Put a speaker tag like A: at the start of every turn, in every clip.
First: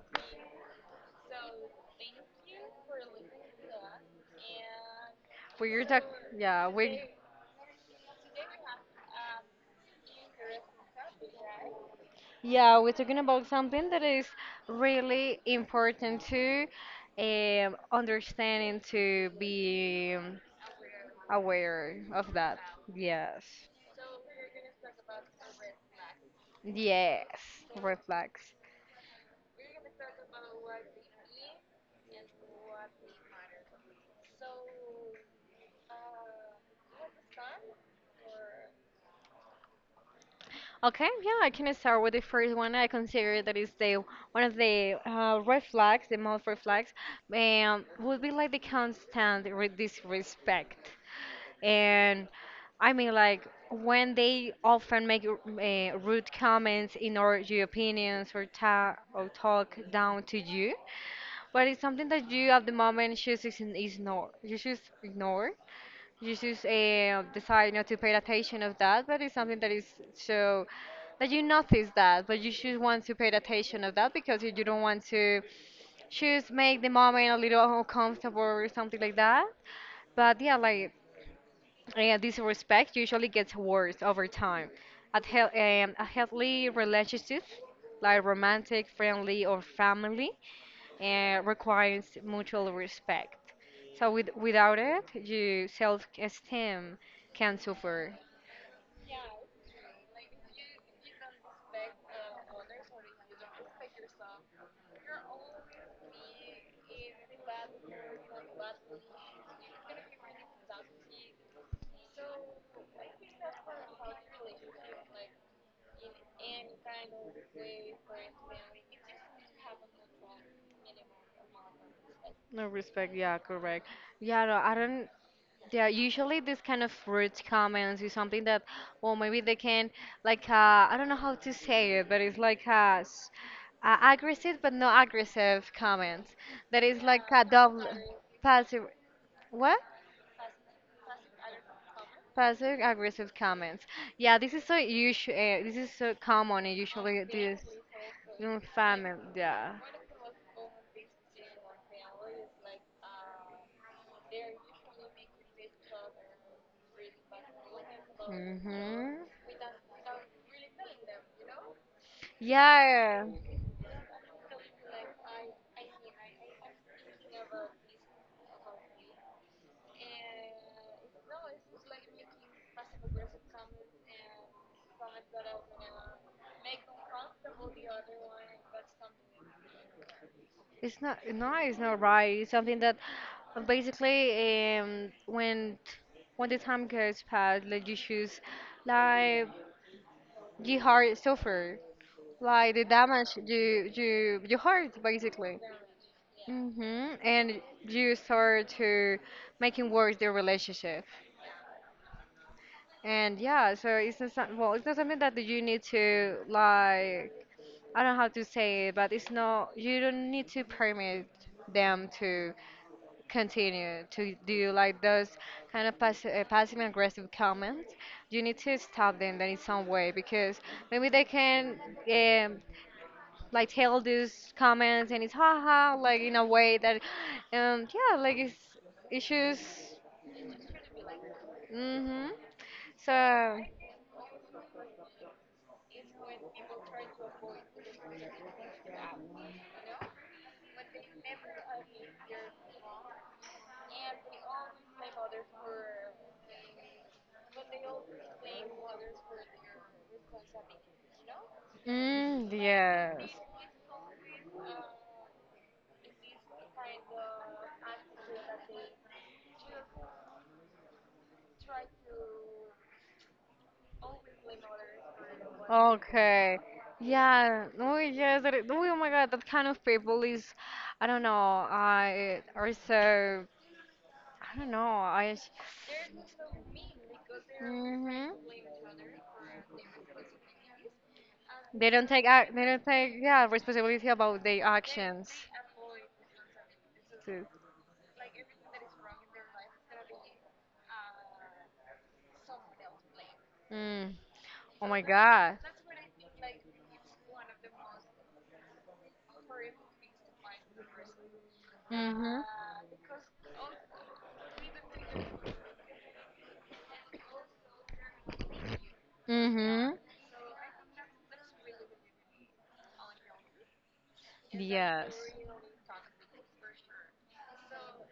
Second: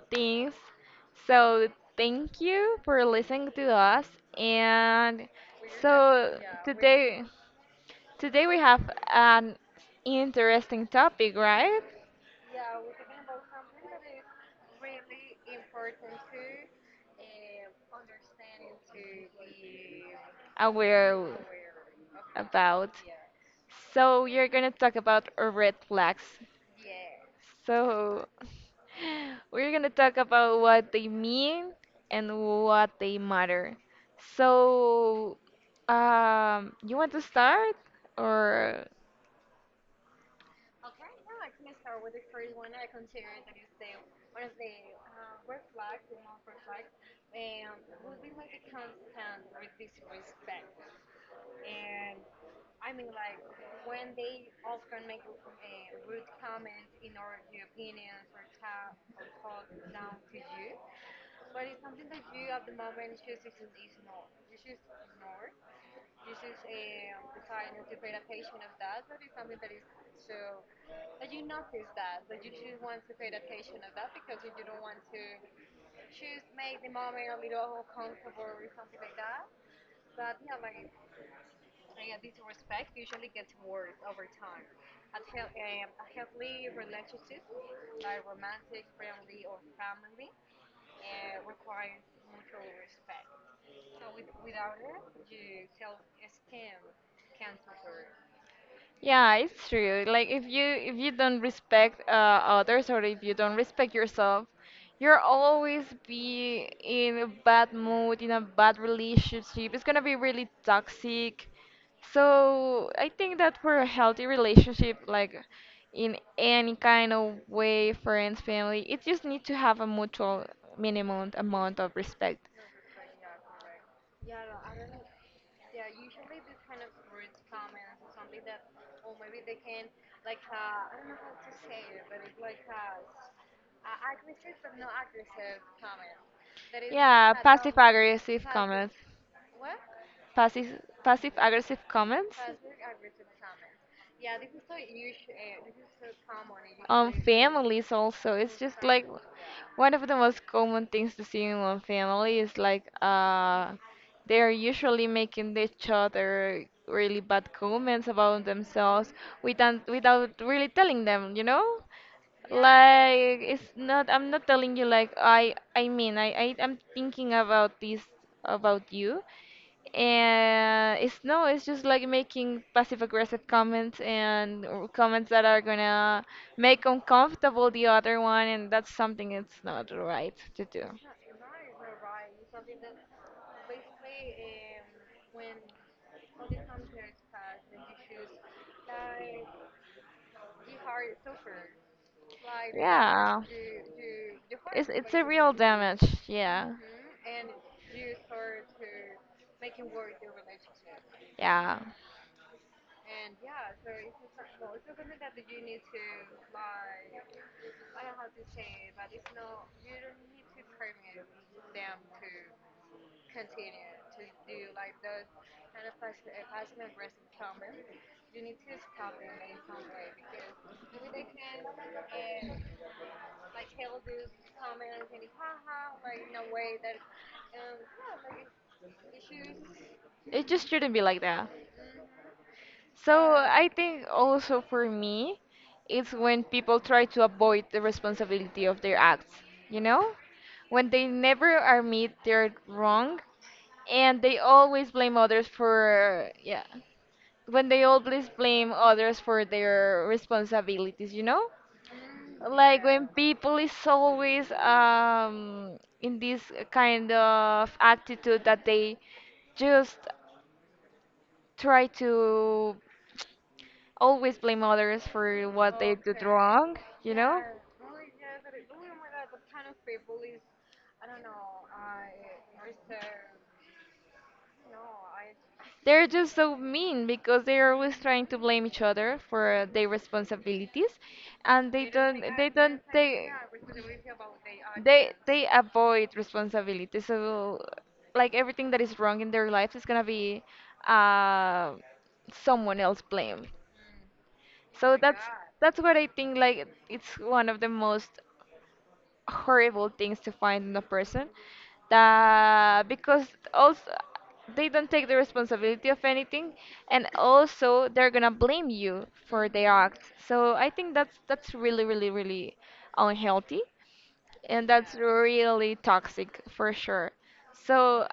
A: Things. So, Thank you for listening to us. And
B: We're talk
A: so
B: yeah, we
A: today today we have an interesting topic, right?
B: yeah, we're talking about something that is really important to understand and to be
A: Aware
B: aware of that.
A: about.
B: Yes.
A: So, you're going to talk about red flags.
B: Yes, red
A: So,
B: flags.
A: we're gonna talk about what they mean and what they matter. So, you want to start or?
B: Okay, yeah, I can start with the first one. I consider that is the one of the red flags, the most red flags, would be like the constant re disrespect. And I mean, like when they often make rude comments in or your opinions or ta or talk down to you, but it's something that you at the moment just is ignore. You just ignore. You just decide not to pay attention of that, but it's something that is so that you notice that, but you just want to pay attention of that because you don't want to just make the moment a little uncomfortable or something like that. But yeah, like disrespect usually gets worse over time. A healthy relationship, like romantic, friendly, or family, requires mutual respect. So without it, your self-esteem can suffer.
A: Yeah, it's true. Like if you don't respect others, or if you don't respect yourself, you'll always be in a bad mood, in a bad relationship. It's gonna be really toxic. So I think that for a healthy relationship, like in any kind of way, friends, family, it just need to have a mutual minimum amount of respect.
B: No respect, yeah, correct. Yeah, no, I don't. Yeah, usually this kind of fruit comments is something that, well, maybe they can, like, I don't know how to say it, but it's like aggressive but not aggressive comments. That is like a double passive, what?
A: Passive passive aggressive comments?
B: Passive aggressive comments. Yeah, this is so usual. This is so common. And
A: On
B: Usually, this
A: families also, it's
B: in
A: just like
B: family.
A: yeah,
B: Yeah.
A: one of the most common things to see in one family is like they're usually making each other really bad comments about themselves
B: Hmm.
A: without really telling them, you know?
B: Yeah,
A: Like it's not I'm not telling you, like I mean, I'm thinking about this about you, and it's no, it's just like making passive aggressive comments and or comments that are gonna make uncomfortable the other one, and that's something it's not right to do.
B: it's not no, it's not right. It's something that basically when the time goes past, like you choose, like your heart suffer, like the damage
A: Yeah.
B: your heart
A: It's a real
B: basically.
A: damage, yeah.
B: Mm-hmm. And you start to making worse the relationship.
A: Yeah.
B: And yeah, so it's not something that you need to like I don't know how to say it, but it's not, you don't need to permit them to continue to do like those kind of passive aggressive comments. You need to stop them then in some way because maybe they can um, like tell these comments and it's haha like in a way that it's issues.
A: It just shouldn't be like that.
B: Mm-hmm.
A: So
B: So
A: I think also for me, it's when people try to avoid the responsibility of their acts, you know? When they never admit they're wrong and they always blame others for, yeah, when they always blame others for their responsibilities, you know?
B: mm,
A: Like when
B: yes.
A: people is always in this kind of attitude that they just try to always blame others for what they did
B: Okay.
A: wrong, you know?
B: Yeah. Oh yes. That is, oh my God. That kind of people is, I don't know. I are so. I don't know. I.
A: They're just so mean because they're always trying
B: Mhm.
A: to blame each other for their responsibilities, and
B: They
A: they
B: don't
A: don't
B: take. They
A: do
B: don't take.
A: take
B: Yeah, responsibility about their
A: they
B: actions.
A: they avoid responsibility.
B: Too.
A: So like everything that is wrong in their lives is gonna be uh someone else blame.
B: Mm. Oh
A: So
B: my
A: that's
B: God.
A: that's what I think, like it's one of the most horrible things to find in a person,
B: Mhm.
A: that because also they don't take the responsibility of anything and also they're gonna blame you for their
B: Mhm.
A: acts. So I think that's really really really unhealthy, and that's
B: Yes.
A: really toxic for sure. So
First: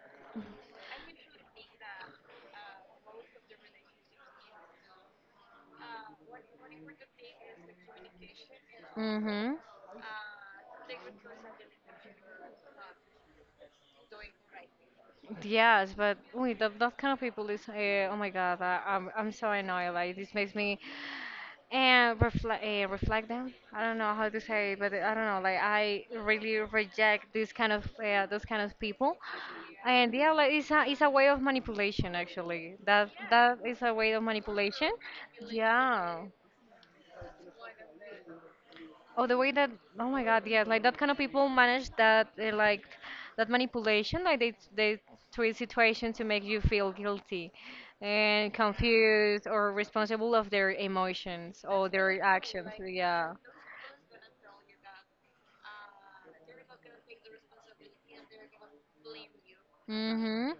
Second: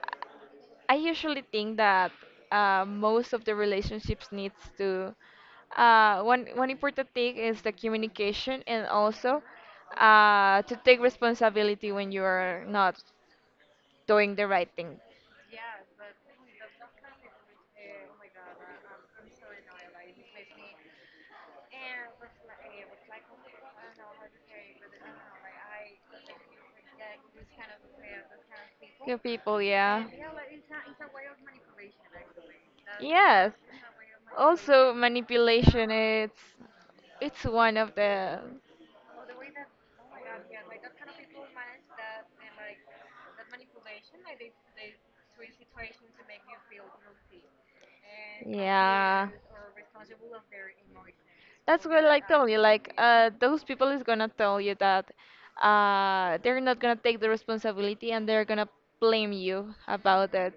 A: I usually think that most of the relationships needs to uh, one important thing is the communication, and also
B: Mhm.
A: to take responsibility when you are not doing the right thing.
B: Yes, but we that, that kind of people is oh my god, I'm so annoyed. Like this makes me and reflect reflect them. I don't know how to say, it, but I don't know. Like I really reject this kind of those kind of people,
A: Good people, yeah.
B: and yeah, like it's a way of manipulation actually. That
A: Yes.
B: that is a way of manipulation.
A: Also, manipulation
B: Yeah.
A: it's one of the
B: Oh, the way that, oh my God, yes, like that kind of people manage that, like that manipulation, like they twist situation to make you feel guilty and
A: yeah.
B: confused or responsible of their emotions
A: That's
B: or
A: what
B: their
A: like told you.
B: actions.
A: Like
B: Yeah.
A: those people is gonna tell you that they're not gonna take the responsibility, and they're gonna blame you about
B: Mm-hmm.
A: it.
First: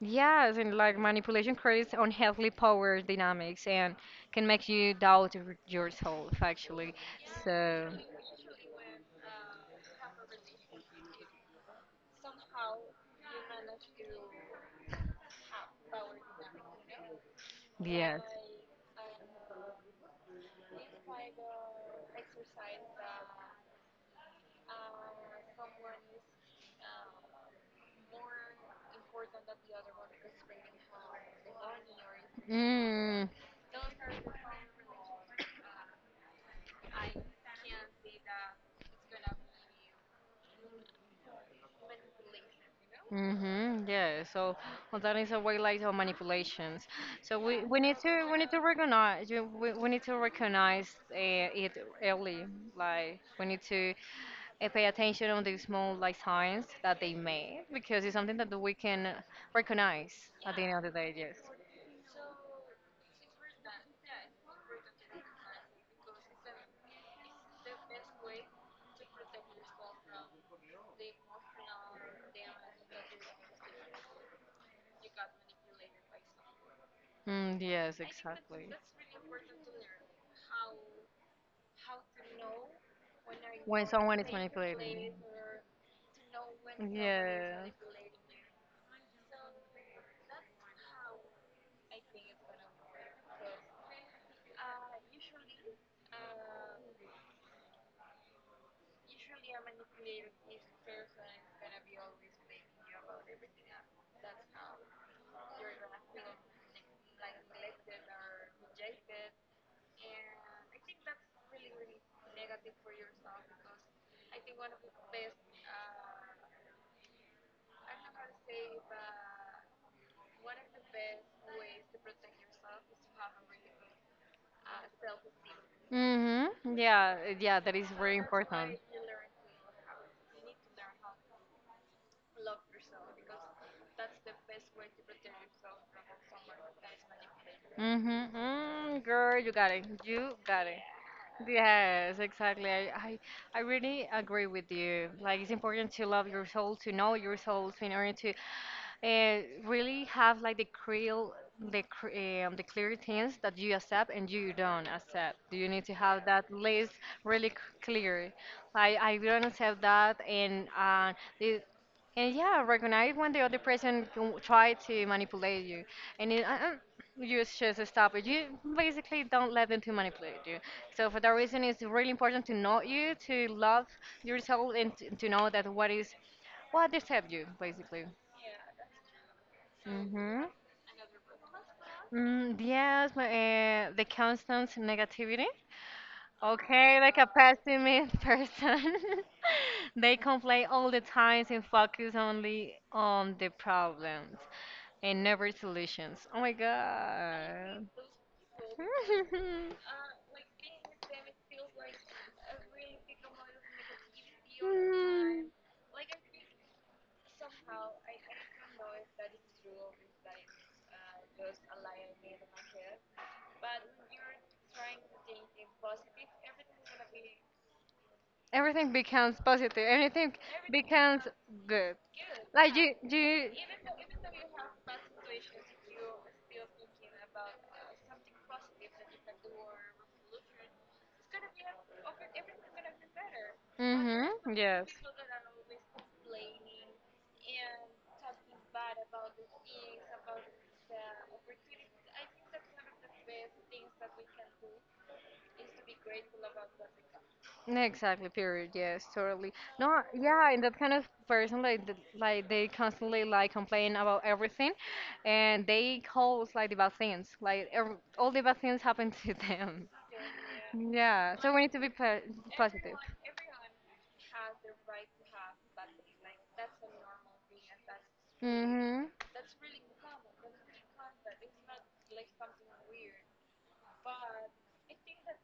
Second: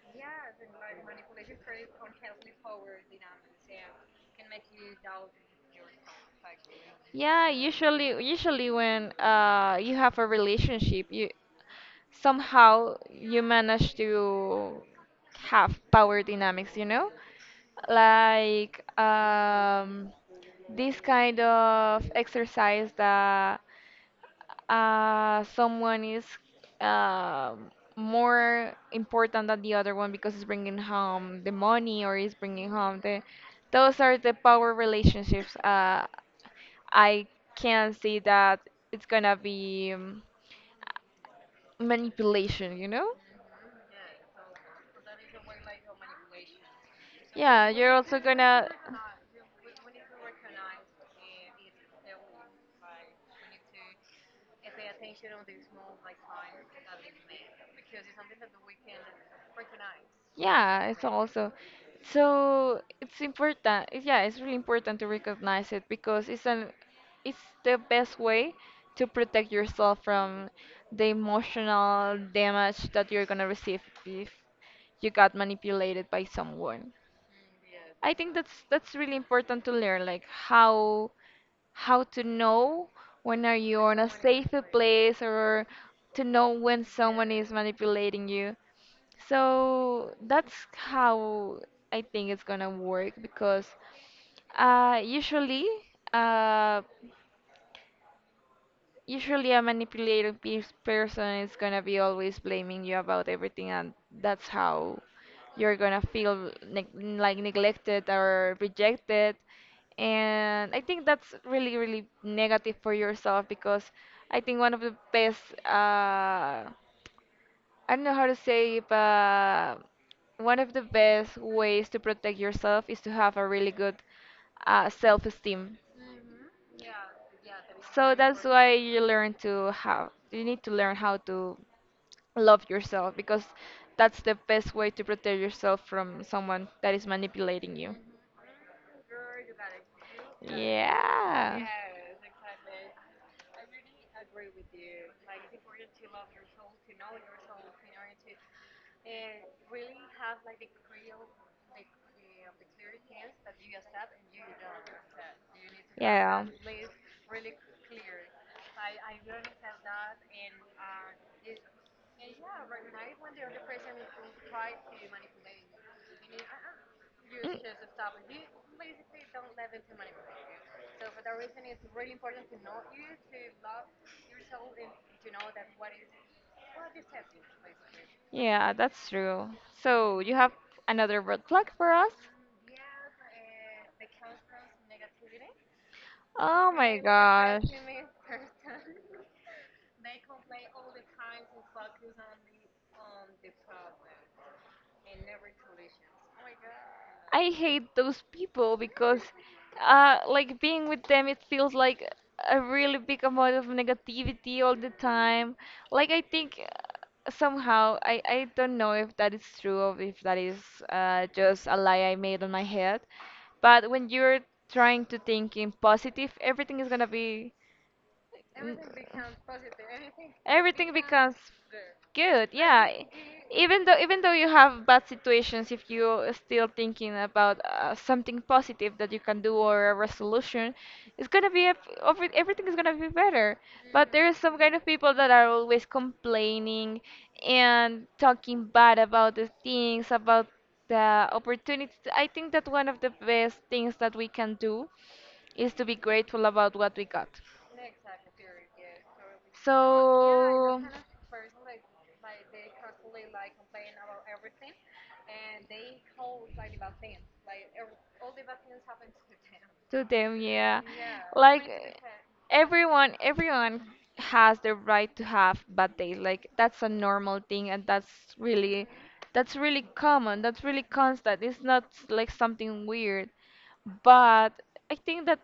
B: Yes, and like manipulation creates unhealthy power dynamics and can make you doubt yourself, actually.
A: Yeah,
B: So,
A: usually when you have a relationship, you somehow you manage to have power dynamics, you know?
B: yes.
A: Like this kind of exercise that someone is um more important than the other one because it's bringing home the money or it's bringing home the
B: Mm.
A: those are the power relationships I can see that it's gonna be manipulation, you know?
B: Mm-hmm, yeah. So well, that is a way like of manipulations. So we,
A: Yeah,
B: we
A: you're
B: need
A: also
B: to we need to
A: gonna.
B: recognize we need to recognize it early. Like we need to pay attention on the small like signs that they make because it's something that we can recognize at the end of
A: Yeah,
B: the
A: it's
B: day. Yes.
A: also. So it's important. It- yeah, it's really important to recognize it because it's an it's the best way to protect yourself from the emotional damage that you're gonna receive if you got manipulated by someone.
B: Mm, yes,
A: I think that's
B: exactly.
A: that's really important to learn, like how to know when are you
B: When
A: on a
B: someone is
A: safe
B: manipulating.
A: place, or to know when someone is
B: Yeah.
A: manipulating you. So that's how I think it's gonna work because uh, usually uh, usually a manipulating pe- person is gonna be always blaming you about everything, and that's how you're gonna feel neg like neglected or rejected. And I think that's really really negative for yourself because I think one of the best I don't know how to say it, but one of the best ways to protect yourself is to have a really good self-esteem.
B: Mm-hmm. Yeah, yeah, that is
A: So
B: very
A: that's why
B: important.
A: you learn to how you need to learn how to love yourself, because that's the best way to protect yourself from someone that is manipulating you.
B: Mm-hmm. Mm, girl, you got it. You got it.
A: Yeah
B: Yes, exactly. I really agree with you. Like, it's important to love your soul, to know your soul, in order to uh, really have like the clear the clear things that you accept and you don't accept. You need to
A: have
B: have
A: yeah.
B: that list really clear. Like I don't accept that, and the, and yeah, recognize when the other person can try to manipulate you, and you just stop it. You basically don't let them to manipulate you. So for that reason, it's really important to know you, to love yourself, and to know that what is what accept you basically.
A: Yeah, that's true. So, you
B: Hmm.
A: have another red flag for us?
B: Mm, yes, my, the constant negativity.
A: Oh my
B: Okay, like a
A: gosh.
B: pessimist person. They complain all the time and focus only on the problems and never solutions. Oh my
A: I
B: God.
A: hate those people because, like being with them, it feels like a really big amount of negativity all the
B: Mm.
A: time. Like I think somehow I don't know if that is true or if that is just a lie I made on my head, but when you're trying to think in positive, everything is gonna be
B: Everything becomes positive. Everything
A: everything
B: becomes
A: becomes.
B: good.
A: Good,
B: Like
A: yeah.
B: you,
A: E-
B: you.
A: even though you have bad situations, if you're still thinking about something positive that you can do or a resolution, it's gonna be a, over, everything is gonna be better. But there is
B: Mm-hmm.
A: some kind of
B: Yes.
A: people that are always complaining and talking bad about the things, about the opportunities. I think that one of the best things that we can do is to be grateful about what we got.
B: Exactly, period. Yes, totally. No,
A: So,
B: yeah, and that kind of person like they constantly like complain about everything and they cause like the bad things. Like ev All the bad things happen to them.
A: to them yeah
B: Yeah, so we
A: like
B: need to be po positive.
A: everyone everyone has the right to have bad days, like that's a normal thing, and really
B: Mm-hmm.
A: that's really common, that's really constant, it's not like something weird. But I think that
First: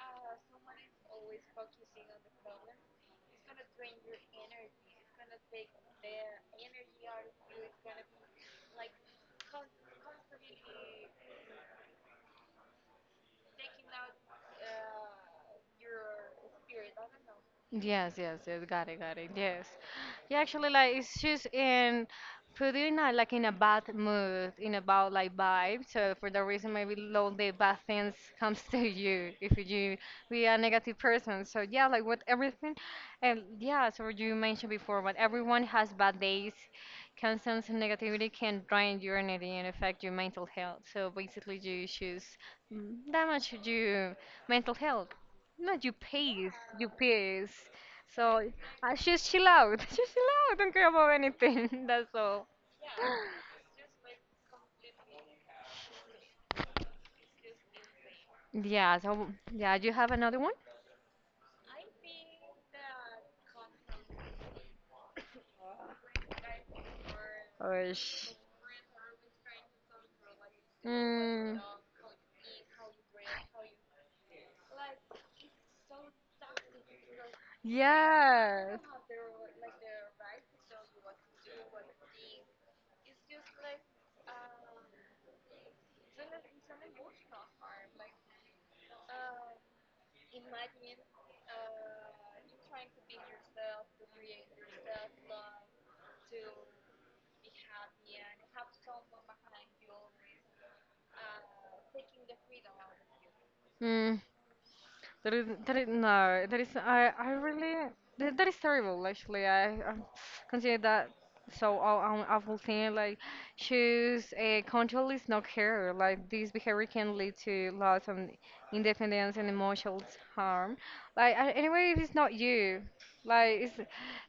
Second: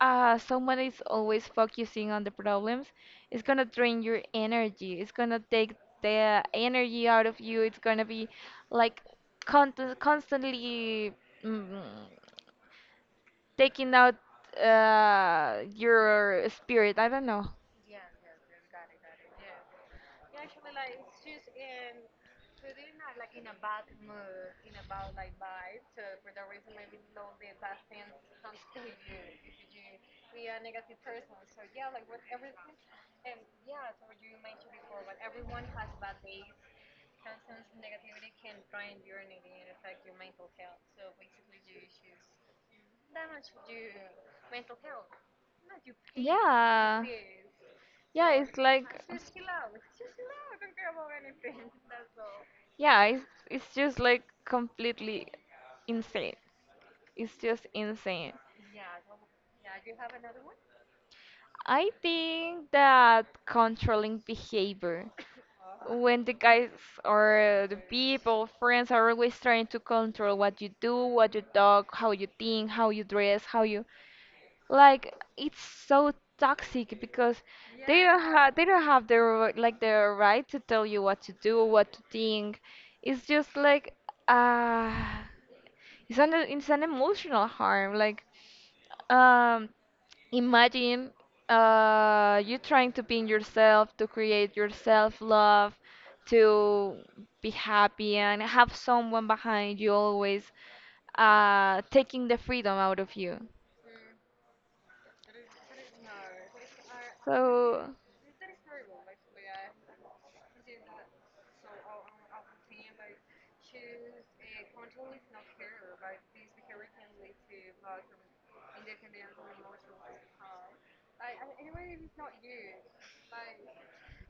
A: someone is always focusing on the problems, it's gonna drain your energy, it's gonna take the energy out of you, it's gonna be like con- constantly mm, taking out your spirit. I don't know.
B: Yes, yes, yes, got it, got it. Yes. Yeah, actually, like it's just in putting like in a bad mood, in a bad like vibe. So for that reason, maybe all the bad things comes to you if you be a negative person. So yeah, like with everything, and yeah, so what you mentioned before, but everyone has bad days. Constant negativity can drain your energy and affect your mental health. So basically, you choose damage your mental health. No, you pays, you
A: Yeah.
B: pays.
A: Yeah,
B: So
A: it's like
B: just chill out, just chill out. Don't care about anything. That's all.
A: yeah, it's just like completely insane. It's just insane.
B: Yeah. So yeah, you have another one?
A: I think that controlling behavior, when the guys or the
B: Or sh-
A: people, friends are always trying to control what you do, what you
B: mm,
A: talk, how you think, how you dress, how you like, it's so toxic because they don't have they
B: yeah.
A: don't have their like their right to tell you what to do, what to think. It's just like uh it's an emotional harm. Like um imagine you trying to be in yourself, to create your self love, to be happy and have someone behind you always taking the freedom out of you.
B: Mhm. That is no. That is I really
A: So
B: that, that is terrible actually. I consider that so awful thing. Like choose a control is not care. Like this behavior can lead to loss of independence and emotional harm. Like anyway, if it's not you, like it's,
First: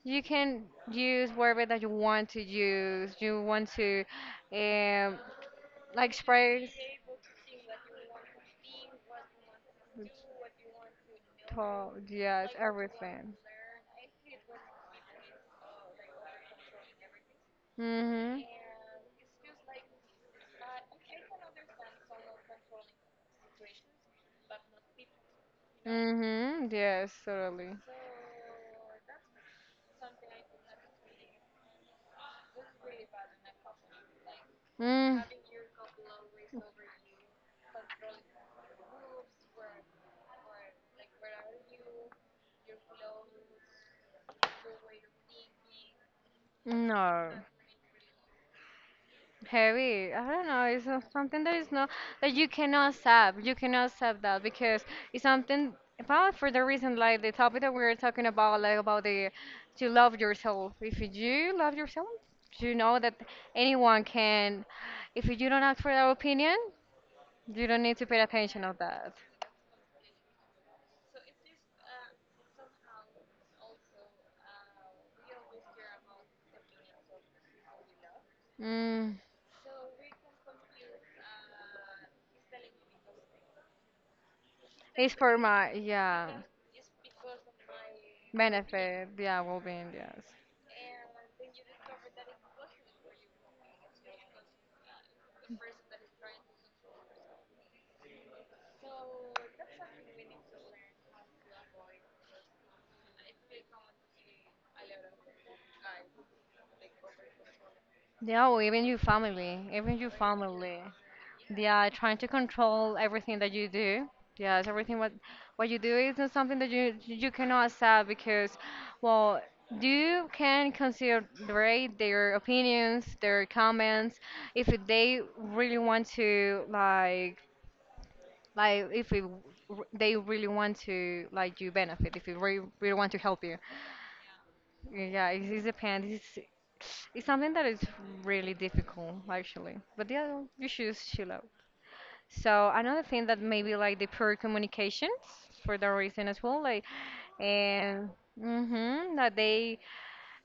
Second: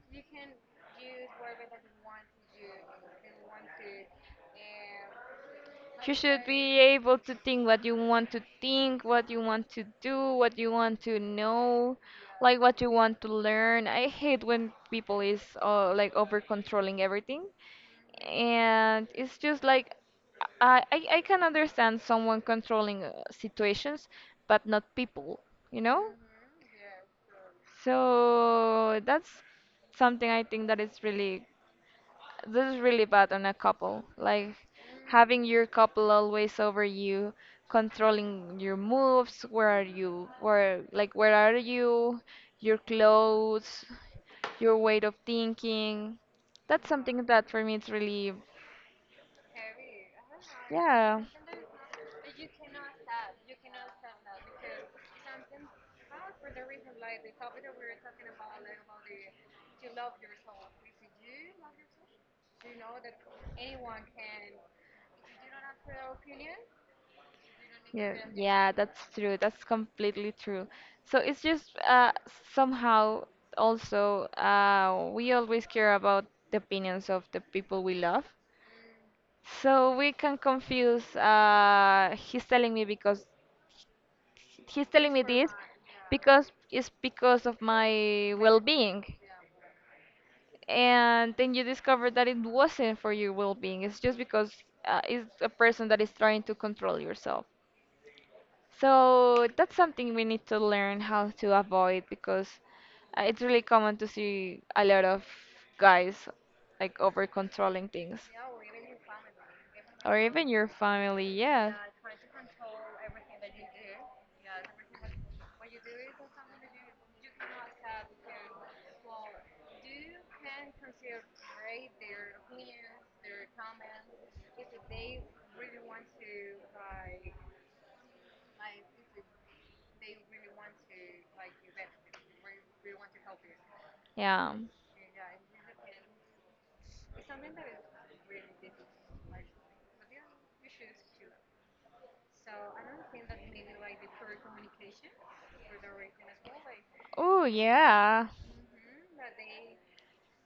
B: you can use whatever that you want to use. You want to. Um, like
A: you should
B: sprayers.
A: be able to think what you want to think, what you want to do, what you want to
B: Tall,
A: know,
B: yes,
A: like what you want to
B: everything.
A: learn. I hate when people is like over controlling everything,
B: Mhm.
A: and it's just like I can understand someone controlling situations, but not people, you know?
B: Mhm. Yes, totally.
A: So that's something I think that is really this is really bad on a couple. Like
B: Mm.
A: having your couple always over you, controlling your moves, where are you, where like where are you, your clothes, your way of thinking. That's something
B: No.
A: that for me it's really
B: Heavy. I don't know. It's not
A: yeah.
B: something that is not that you cannot stop. You cannot stop that because it's something about for the reason like the topic that we are talking about, like about the to love yourself. If you do love yourself, you know that anyone can. If you don't ask for their opinion, you don't need to
A: Yeah,
B: pay attention
A: yeah,
B: of
A: that's
B: that.
A: true. That's completely true. So it's just somehow also we always care about the opinions of the people we love.
B: Mm,
A: So we can confuse. He's telling me because he's telling
B: it's
A: me
B: for
A: this
B: my yeah
A: because it's because of my well-being,
B: benefit. Yeah, well-being. Yes.
A: and then you discover that it wasn't for your well-being. It's just because it's a person that is trying to control yourself. So that's something we need to learn how to avoid because it's really common to see a lot of guys like over controlling things,
B: Yeah, or even your family, even your
A: or even your
B: family.
A: family.
B: They
A: Yeah.
B: are trying to control everything that you do. Yes, everything what you do is not something that you cannot accept because, well, you can consider their opinions, their comments, if they really want to like if it, they really want to like you benefit, if you really, really want to help you.
A: Yeah.
B: Yeah, it's it depends. It's something that is really difficult, actually. But yeah, you should chill out. So another thing that maybe like the poor communications for that reason as well, like,
A: Oh,
B: and
A: yeah.
B: hmm that they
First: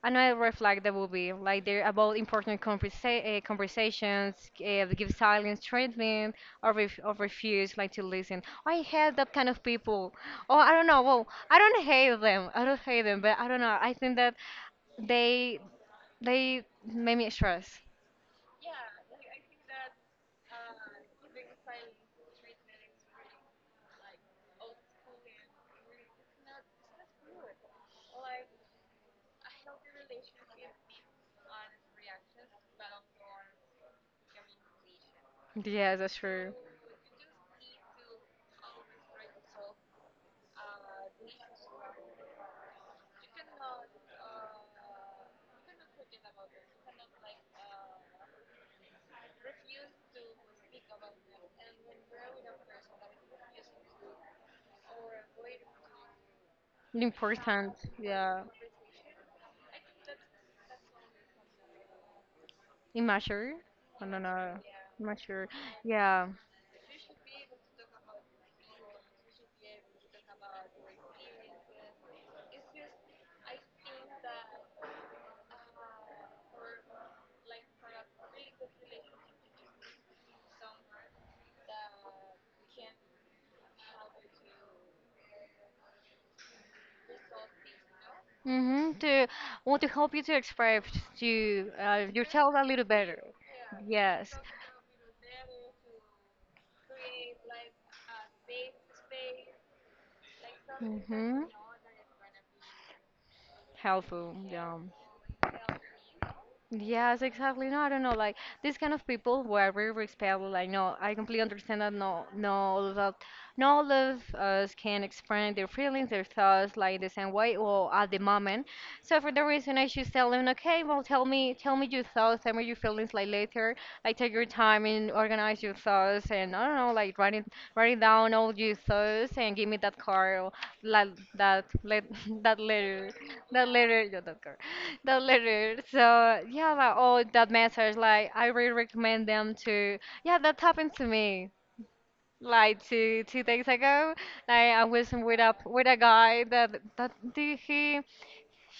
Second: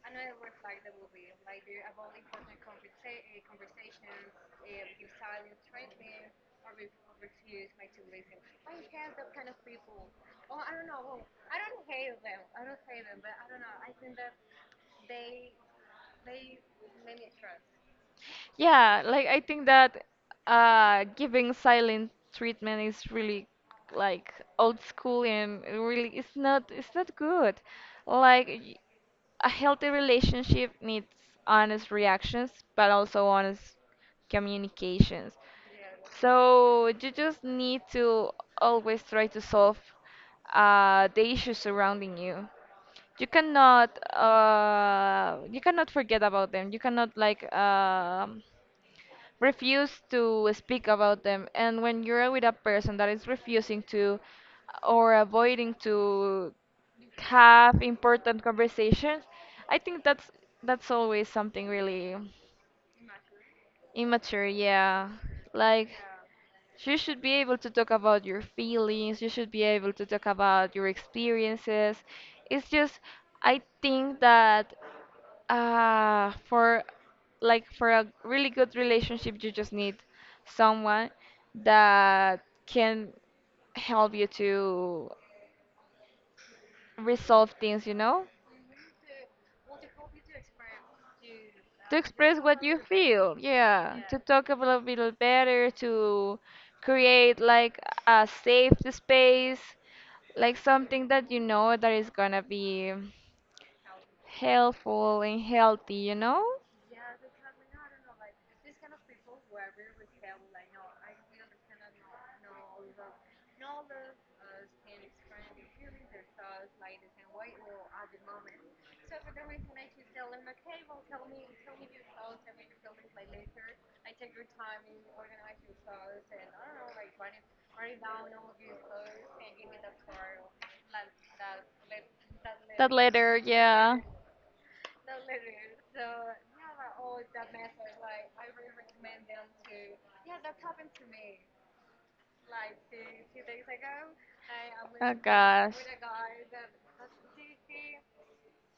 B: another red flag that will be like they're about important conversations, give silence treatment, or refuse like to listen. "Oh, I hate that kind of people. Oh, I don't know. Well, I don't hate them. I don't hate them, but I don't know. I think that they they made me stress.
A: Yeah, like I think that giving silent treatment is really like old school, and really it's not good. Like y- a healthy relationship needs honest reactions, but also honest communications.
B: Yeah, that's true.
A: So you just need to always try to solve the issues surrounding you. You cannot you cannot forget about them, you cannot like refuse to speak about them. And when you're with a person that is refusing to or avoiding to
B: Important.
A: have
B: Yeah.
A: important conversations, I think that's always something really
B: Immature. I don't
A: immature,
B: know.
A: yeah.
B: Immature.
A: Like,
B: Yeah.
A: you should be able to talk about your feelings, you should be able to talk about your experiences. It's just, I think that for like for a really good relationship, you just need someone that can help you to resolve things, you know?
B: Mm-hmm. To want to help you to express to
A: To express
B: yourself
A: what
B: a
A: you
B: little better.
A: feel, yeah, to
B: Yes.
A: talk a little bit better, to create like a safe space, like something that you
B: Mm-hmm.
A: know that is gonna be
B: Helpful. Yeah.
A: helpful and healthy, you know.
B: Yes, exactly. No, I don't know. Like these kind of people were very respectful. Like, no, I completely understand that. No, no, all of that, no, all of us can express their feelings, their thoughts, like the same way or at the moment. So for the reason, I should tell them, okay, well, tell me your thoughts, tell me your feelings, like later. Like take your time and organize your thoughts and I don't know, like write writing writing down all your thoughts and give me that card, or like that let that
A: That
B: letter,
A: letter,
B: that
A: yeah.
B: letter, not that card, that letter. So yeah, like all that message, like I really recommend them to. Yeah, that happened to me like two days ago. Like I was
A: Oh
B: with a
A: gosh.
B: with a guy that did he.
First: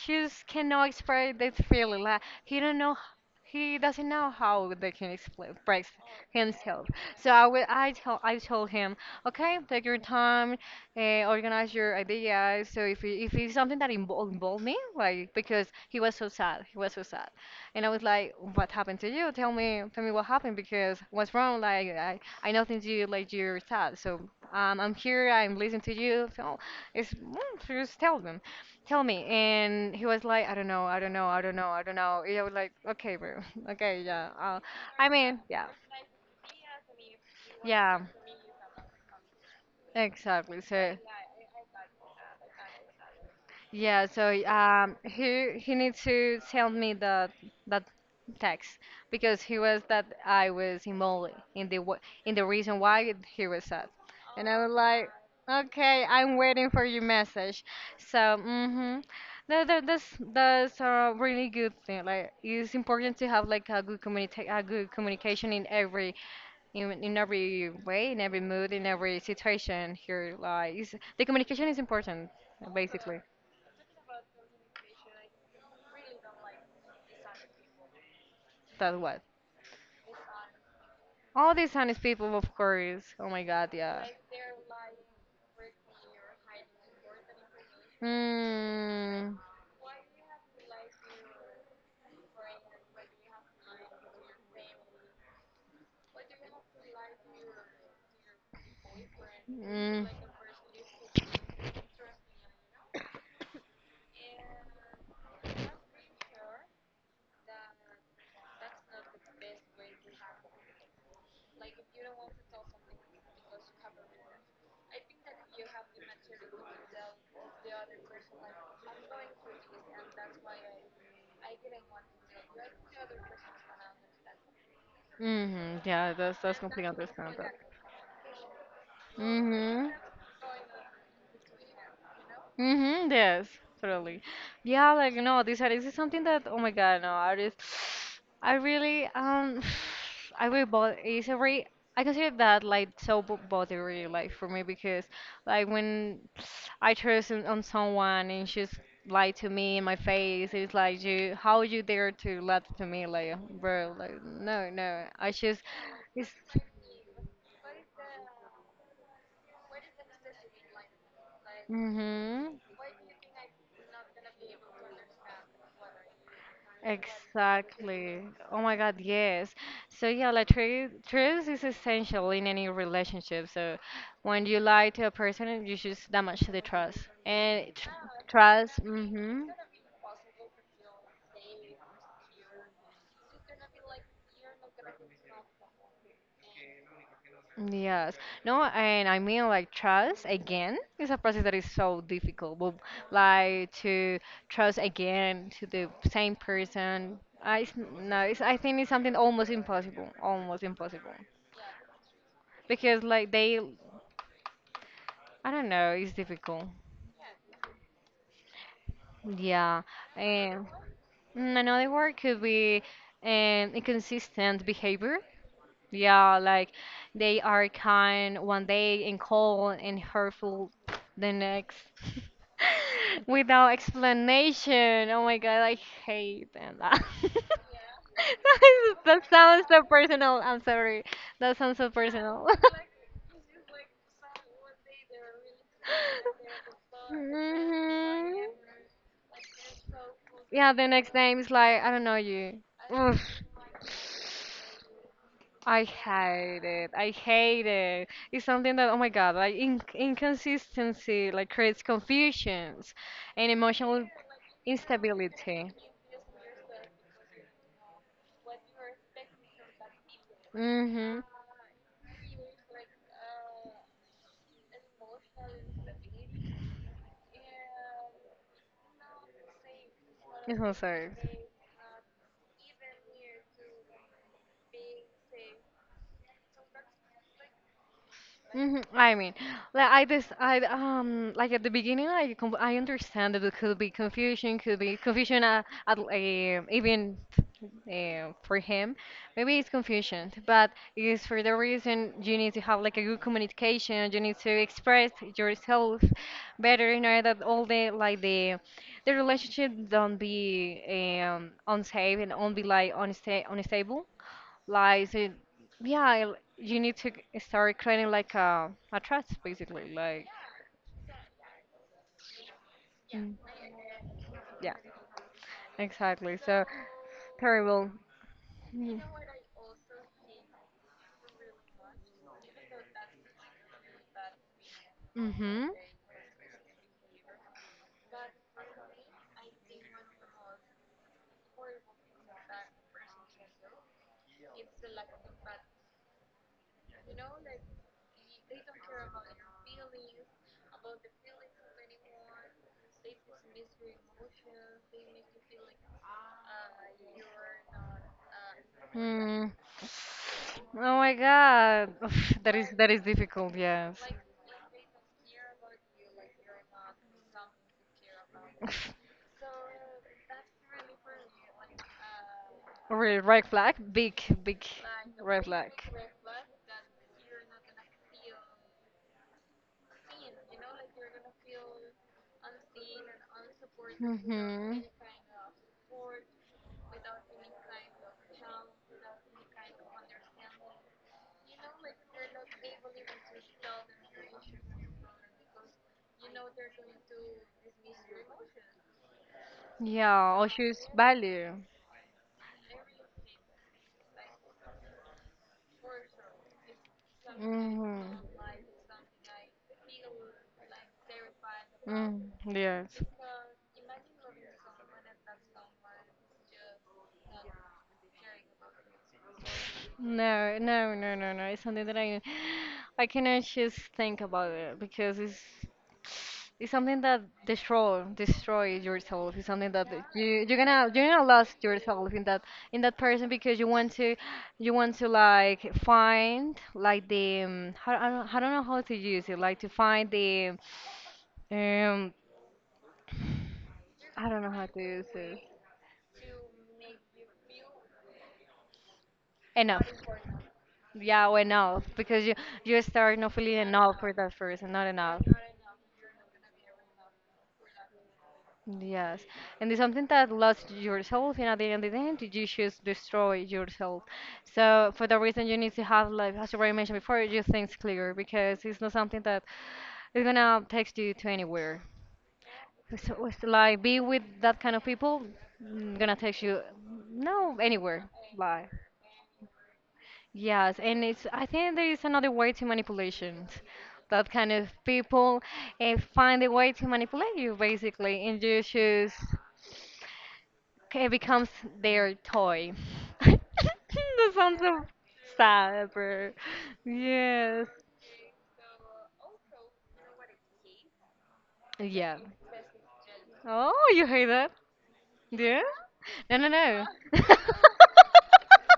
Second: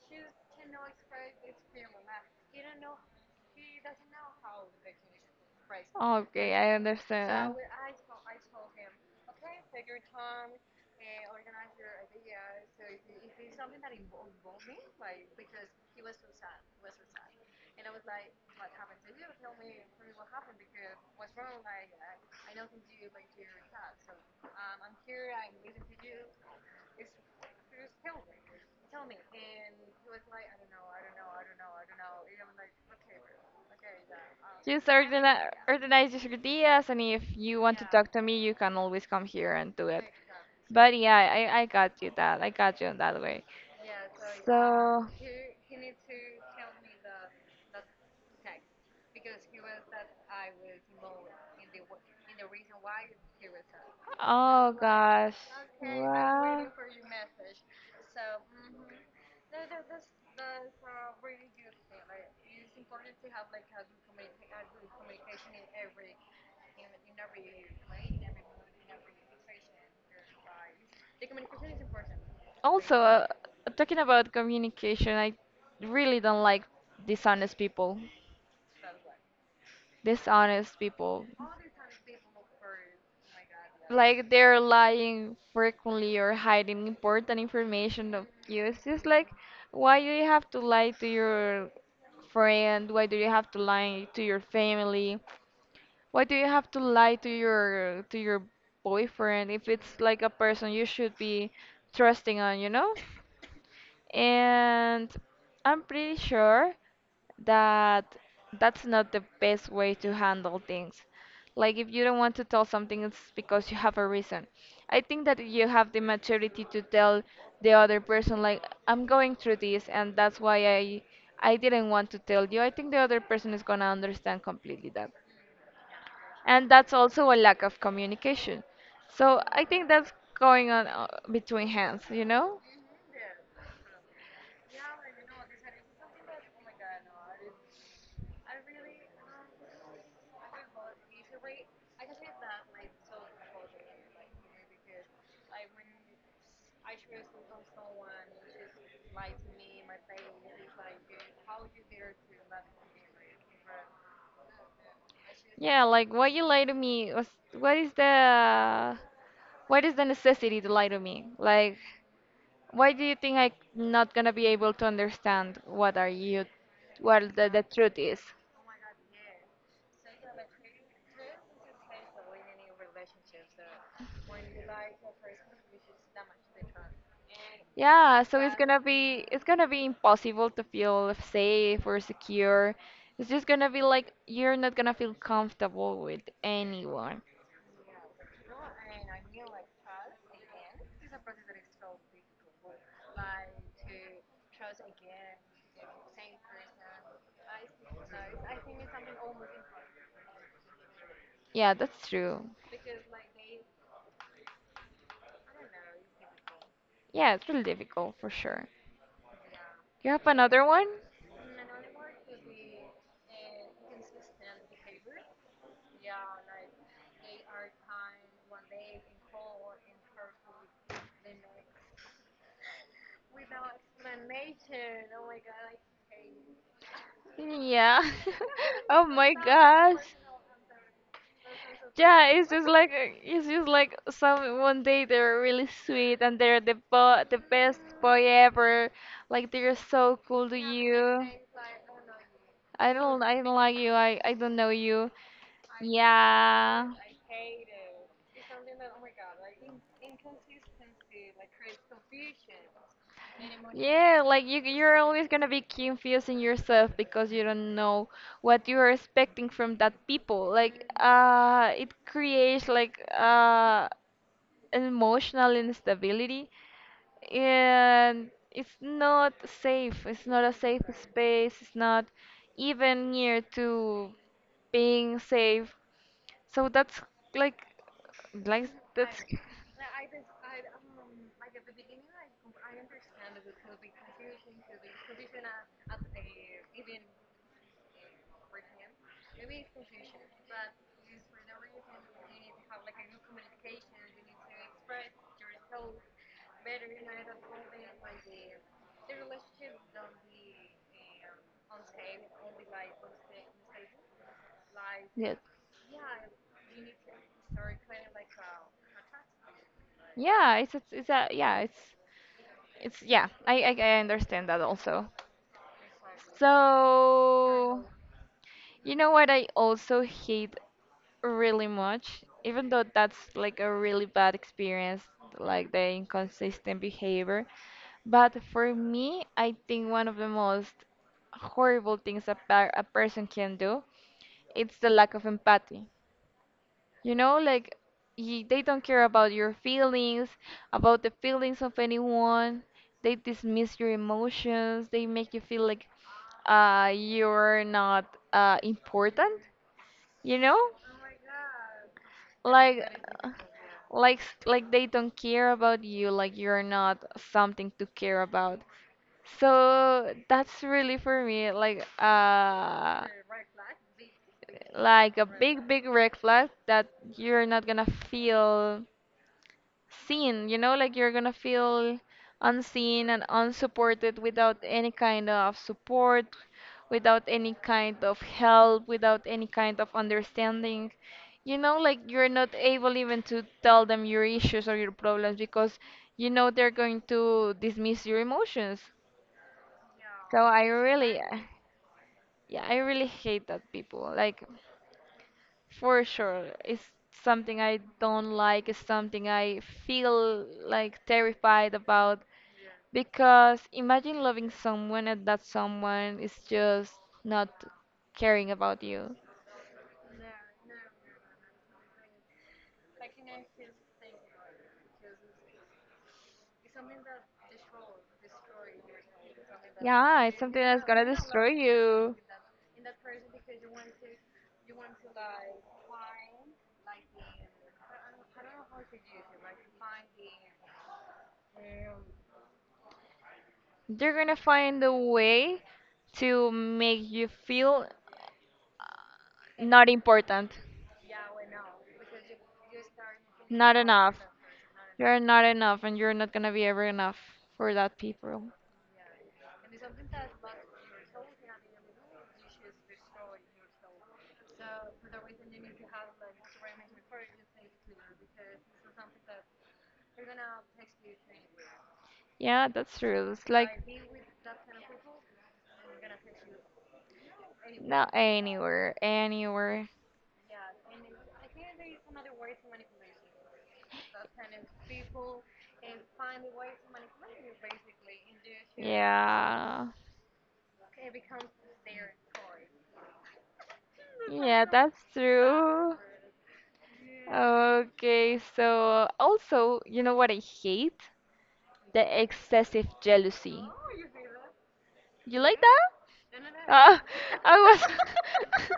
B: She just cannot express that feeling. Like he don't know, he doesn't know how they can express
A: Okay, I
B: himself. So I
A: understand.
B: will, I told him, okay, take your time, organize your ideas. So if it, if it's something that involved me, like because he was so sad, he was so sad, and I was like, what happened to you? Tell me what happened because what's wrong? Like I nothing to you, like you're sad. So I'm here, I'm listening to you. So it's so just tell me. And he was like, I don't know, I don't know, I don't know, I don't know. And I was like, okay, bro, okay, yeah.
A: Just
B: I mean,
A: organi-
B: yeah,
A: organize your ideas, and if you want to
B: yeah,
A: talk to me, you can always come here and do it.
B: exactly.
A: But
B: So.
A: yeah, I got you that. I got you in that way.
B: Yeah, so
A: So,
B: he needs to send me the that text because he was that I was involved in the in the reason why he was sad, and I was
A: oh
B: like,
A: gosh.
B: okay, I'm
A: Wow.
B: waiting for your message. So mm-hmm, that's that's a really good thing. Like it's important to have like a good communica a good communication in every in every way, in every mood, in every situation here lies. The communication is important,
A: Also,
B: basically.
A: talking about communication, I really don't like dishonest people.
B: That's what.
A: Dishonest people.
B: All these honest people, of course. Oh my God, yeah.
A: Like they're lying frequently or hiding important information of you. It's just like,
B: Mm,
A: why do you have to lie to your friend? Why do you have to lie to your family? Why do you have to lie to your boyfriend if it's
B: mm,
A: like a person you should be trusting on, you know? And I'm pretty sure that that's not the best way to handle things. Like if you don't want to tell something, it's because you have a reason. I think that you have the maturity to tell the other person, like I'm going through this, and that's why I didn't want to tell you. I think the other person is gonna understand completely that,
B: yeah, that's
A: and
B: completely
A: that's also a
B: understandable.
A: lack of communication. So I
B: Mm-hmm.
A: think that's going on between hands, you know?
B: Mm-hmm, yes, totally. Yeah, like no, this artist is something that oh my God, no, artist I really I will bother it's a very I consider that like so bothery like for me because like when I trust on someone and she's lied to me in my face, it's like you how you dare to lie to me like bro, like no, no. I just
A: Yeah, like
B: it's
A: what you lie to me was what is the what is the necessity to lie to me? Like,
B: mm-hmm.
A: why do you think I'm not gonna be able to understand what are you, what the truth is?
B: Exactly. Oh my God, yes. So yeah, like truth is essential in any relationship. So when you lie to a person, you just damage the trust. And tr
A: Yeah, so
B: trust,
A: it's
B: mm-hmm.
A: gonna be impossible to feel safe or secure. It's just gonna be like you're not gonna feel comfortable with anyone.
B: Yes. No, and I mean like trust again is a process that is so difficult. But like to trust again to the same person, I it's, no, it's, I think it's something almost impossible, almost impossible.
A: Yeah, that's true.
B: Because like they, I don't know, it's difficult.
A: Yeah, it's really difficult for sure.
B: Yeah.
A: You have another
B: And
A: one?
B: mm, another word could be inconsistent behavior. Yeah, like they are kind one day and cold and hurtful the next. Without explanation. Oh my God, I hate them.
A: Yeah. Oh
B: That
A: my
B: sounds so
A: gosh.
B: personal. I'm sorry. That sounds so
A: Yeah,
B: personal.
A: it's just like some one day they're really sweet and they're the bo the best boy
B: Mhm.
A: ever. Like they're so cool to
B: Yeah, the next
A: you.
B: name is like, I don't know you.
A: I
B: Oof.
A: don't I don't like you. I don't know you.
B: I hate
A: Yeah.
B: it. I hate it. It's something that, oh my God, like in inconsistency, like creates confusions and emotional
A: Yeah, like you're always gonna be
B: instability.
A: confusing yourself because you don't know what you are expecting from that people. Like
B: Mm-hmm.
A: it creates like emotional instability and it's not safe. It's not a
B: It's
A: safe
B: unsafe.
A: space. It's not even near to being safe. So that's like, like
B: Hmm, I
A: that's
B: mean, like I like at the beginning I understand that it could be confusion at even for him. Maybe it's confusion, but it's for the reason you need to have like a good communication. You need to express yourself better in order that all the like the relationship don't be unsafe and don't be like unstable. Like so
A: yeah,
B: yeah, you need to start creating like a trust, basically. Like,
A: yeah. It's a yeah. It's yeah.
B: Mm.
A: I understand that
B: Yeah,
A: also.
B: exactly. So,
A: So
B: terrible.
A: you
B: Mm.
A: know what I also hate really much, even though that's like a really bad experience,
B: Mm-hmm.
A: like the inconsistent behavior. But for me, I think one of the most horrible things a person can do, it's the lack of empathy. You know, like y they don't care about your feelings, about the feelings of anyone. They dismiss your emotions. They make you feel like you're not important,
B: Mm.
A: you know?
B: Oh my God,
A: Like,
B: that is
A: uh,
B: difficult. Yes.
A: like they don't care about you like you're not something to care about so that's really for me
B: Really, red flag, big, big
A: like a
B: red
A: big
B: flag.
A: big red flag that you're not gonna feel seen, you know, like you're gonna feel unseen and unsupported without
B: Mm-hmm.
A: any kind of support, without any kind of help, without any kind of understanding. You know, like you're not able even to tell them your issues or your problems because you know they're going to dismiss your emotions. So
B: Yeah, or
A: I
B: choose
A: really,
B: value.
A: yeah, I really hate that people. Like, for sure, it's something I
B: Mm-hmm.
A: don't like, it's something I feel like terrified about
B: Mm, yes.
A: because imagine loving someone and that someone is just not caring about you.
B: No, no, no, no, no. It's something that I cannot just think about it because it's something that destroys yourself. It's something that
A: Yeah, it's something that's gonna
B: you're gonna
A: destroy
B: lose yourself
A: you.
B: in that person because you want to like find like the how, I don't know how to use it like to find the um
A: They're
B: I
A: gonna
B: don't know how
A: find
B: to
A: a
B: use it
A: way to make you feel not
B: enough.
A: important,
B: Yeah, well, enough because you start not feeling
A: not
B: enough for
A: enough.
B: that person, not
A: You're
B: enough.
A: not enough, and you're not gonna be ever enough for that people.
B: Yes, and it's something that lost yourself, and at the end of the day, you just destroy yourself. So for that reason, you need to have, like, as you already mentioned before, your things clear because it's not something that is gonna take you to anywhere.
A: Yeah, that's
B: So
A: true.
B: it's
A: It's like
B: like be with that kind of people, mm, gonna take you no
A: not
B: anywhere. Like
A: anywhere, anywhere.
B: yes, and it's I think there is another way to manipulation. That kind of people find a way to manipulate you basically, and you just
A: Yeah,
B: it becomes their toy. That sounds
A: yeah,
B: so
A: that's
B: sad,
A: true.
B: bro. Yes.
A: Okay, so also, you know what I hate?
B: Yeah.
A: The excessive jealousy.
B: Oh, you heard that?
A: You like
B: Yeah?
A: that?
B: No, no, no.
A: Uh, I was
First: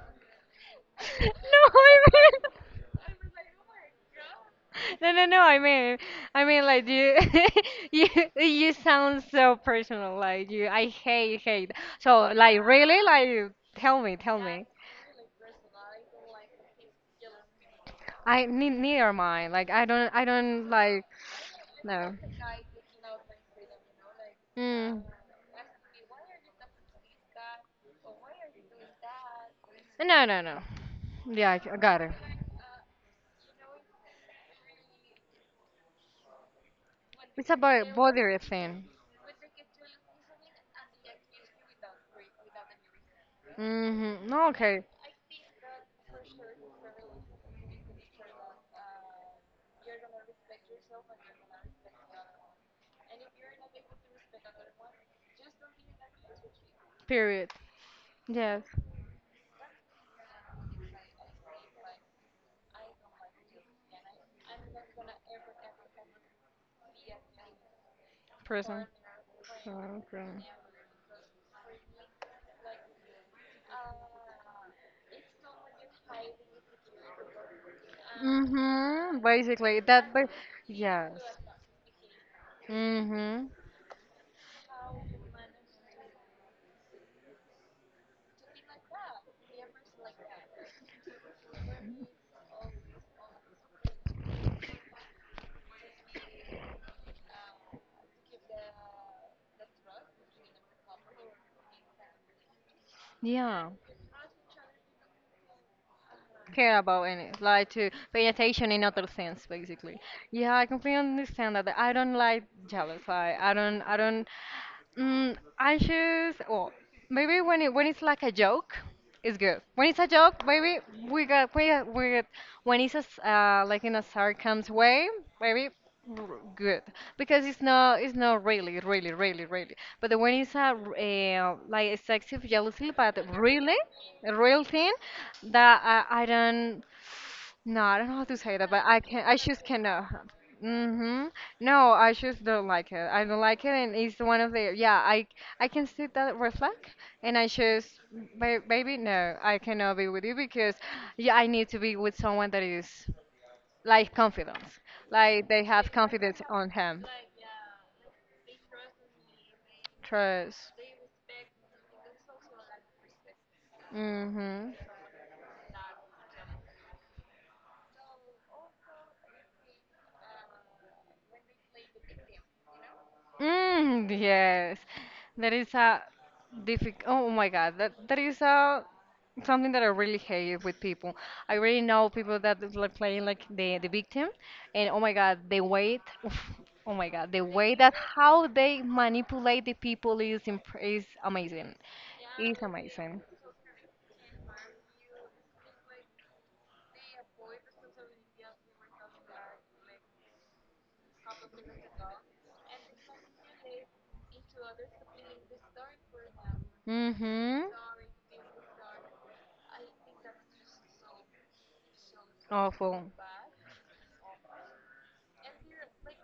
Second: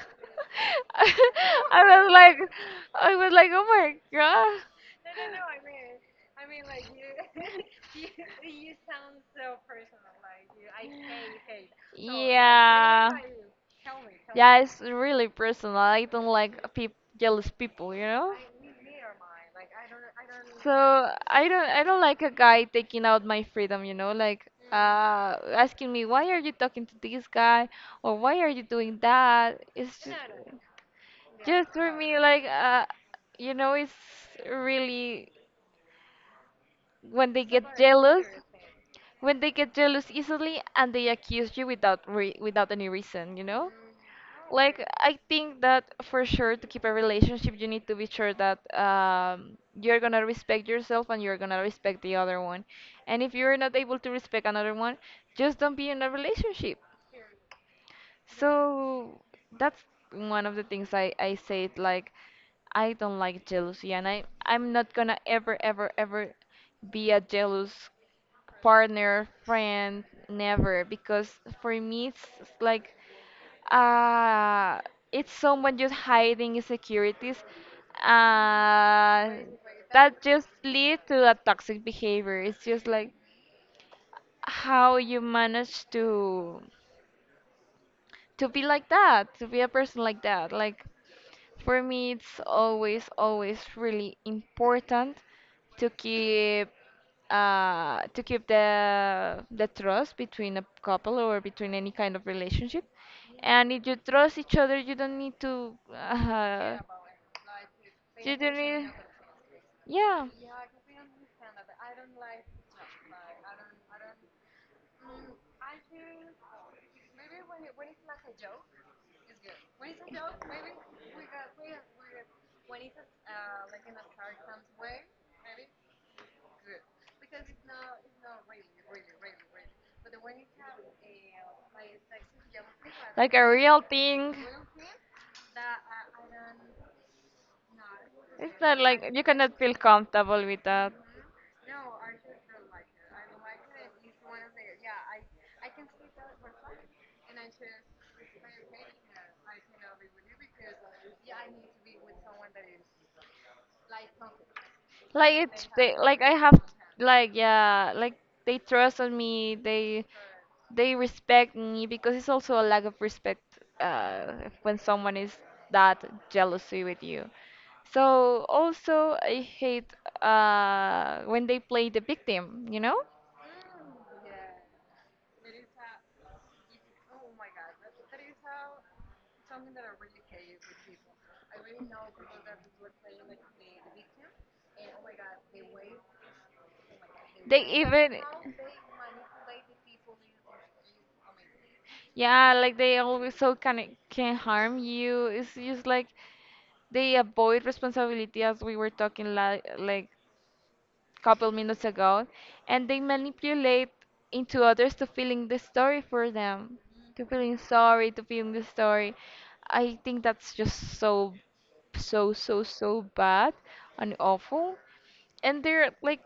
B: No,
A: I
B: I
A: was like
B: mean.
A: oh my god.
B: No, no, no. I mean, like you, you, you sound so personal. Like you, I hate, hate. So, like, really,
A: Yeah.
B: like, tell me, tell
A: Yeah,
B: me.
A: it's really personal. I don't like peop jealous people, you know?
B: I need neither mine. Like, I don't
A: So
B: like.
A: I don't
B: No.
A: like a guy taking out my freedom, you know, like
B: Mm.
A: asking me why are you talking to this guy or why are you doing that? It's just
B: No, no, no. Yeah,
A: Just
B: I
A: for
B: got it.
A: me, like, you know, it's really when they
B: It's
A: get
B: about
A: jealous,
B: body thing.
A: when they get jealous easily and they accuse you without re without any reason, you know?
B: Mm-hmm. No,
A: Like,
B: okay.
A: I think that for sure to keep a relationship, you need to be sure that you're gonna respect yourself and you're gonna respect the other one. And if you're not able to respect another one, just don't be in a relationship.
B: Period. Yes.
A: So that's one of the things I said like I don't like jealousy and I'm not gonna ever ever ever be a jealous
B: Person.
A: partner,
B: Oh,
A: friend,
B: okay.
A: never because for me it's like uh it's someone just hiding insecurities
B: Mm-hmm.
A: uh
B: Basically, that.
A: that
B: But
A: just lead
B: yes.
A: to a toxic behavior. It's just like
B: Mm-hmm.
A: how you manage to be like that, to be a person like that. Like for me, it's always, always really important to keep to keep the trust between a couple or between any kind of relationship.
B: Yeah.
A: And if you trust each other, you don't need to.
B: Care about any like to pay
A: You don't
B: attention in
A: need.
B: other sense, basically.
A: Yeah.
B: Yeah, I completely understand that. I don't like jealous. Like I don't. I don't. Mm, anxious, or maybe when it when it's like a joke, it's good. When it's a joke, maybe we got when it's a, like in a sarcasm way, maybe good because it's not really really really really. But the when it's a like a sexy jealousy, but
A: Like a
B: really
A: real
B: a
A: thing.
B: real thing that I don't no, I don't know how to say
A: It's
B: that,
A: not
B: but I
A: like
B: can.
A: you
B: I
A: cannot
B: just
A: feel
B: cannot.
A: comfortable with that.
B: Mm-hmm. No, I just don't like it. I don't like it, and it's one of the. Yeah, I can see that reflect, and I just, baby, no, I cannot be with you because, yeah, I need to be with someone that is like confidence,
A: Like they
B: like they
A: it's
B: have
A: they like I
B: confidence
A: have
B: on him,
A: like yeah like they trust on me.
B: trust.
A: They respect me because it's also a lack of respect
B: Mm-hmm.
A: when someone is that jealousy with you. So also I hate when they play the victim, you know?
B: Mm, yes, that is a difficult. Oh my God, that is a something that I really hate with people. I really know people that is like playing like the victim, and oh my God, the way, oh my God, the
A: They
B: way that
A: even
B: how they manipulate the people is is amazing.
A: yeah,
B: It's
A: like they
B: amazing.
A: always so can harm you. It's just like they avoid responsibility as we were talking like couple minutes ago and they manipulate into others to feeling the story for them to feeling
B: Mm-hmm.
A: sorry to feeling the story. I think that's just so so so
B: Awful.
A: bad and awful. And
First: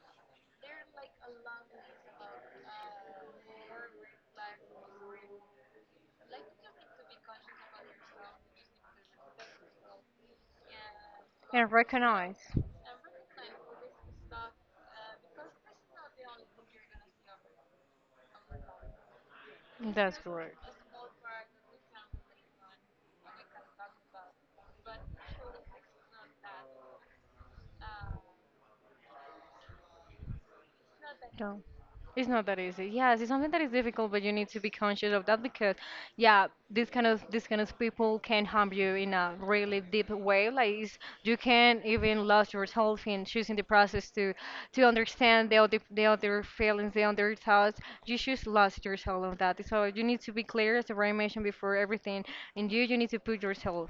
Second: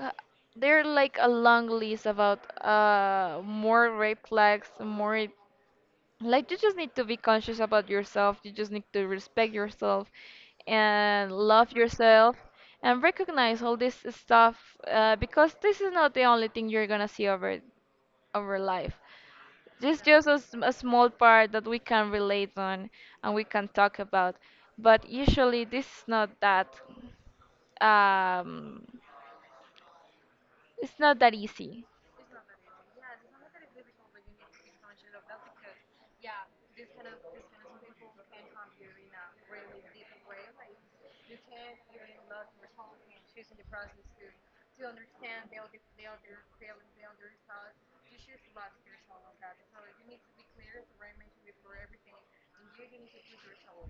A: uh, they're like a long list about more red flags, more like you just need to be conscious about yourself, you just need to respect yourself and
B: And
A: love yourself
B: recognize.
A: and recognize all this stuff, because this is not the only thing you're gonna see over over life. This is
B: That's
A: just
B: correct.
A: a small part that we can relate on and we can talk about, but usually this is not that um, it's not that
B: No.
A: easy.
B: It's not that easy. Yes, it's something that is difficult, but you need to be conscious of that because, yeah, this kind of people can harm you in a really deep way. Like it's, you can even lose yourself in choosing the process to understand the other feelings, the other thoughts. You just lost yourself on that. So you need to be clear, as I mentioned before, everything in you. You need to put yourself.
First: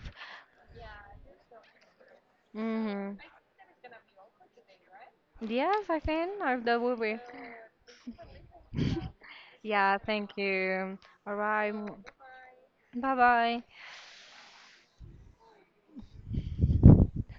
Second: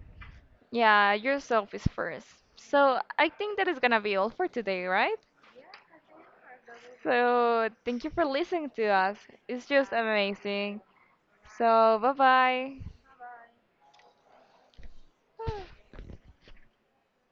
A: Yeah, yourself is first. So
B: Mm-hmm.
A: I think that is gonna be all for today, right?
B: Yes, I can. I, that will be.
A: So, thank you for listening to us. It's just
B: Yeah, thank
A: amazing.
B: you. All right.
A: So, bye bye.
B: Bye bye.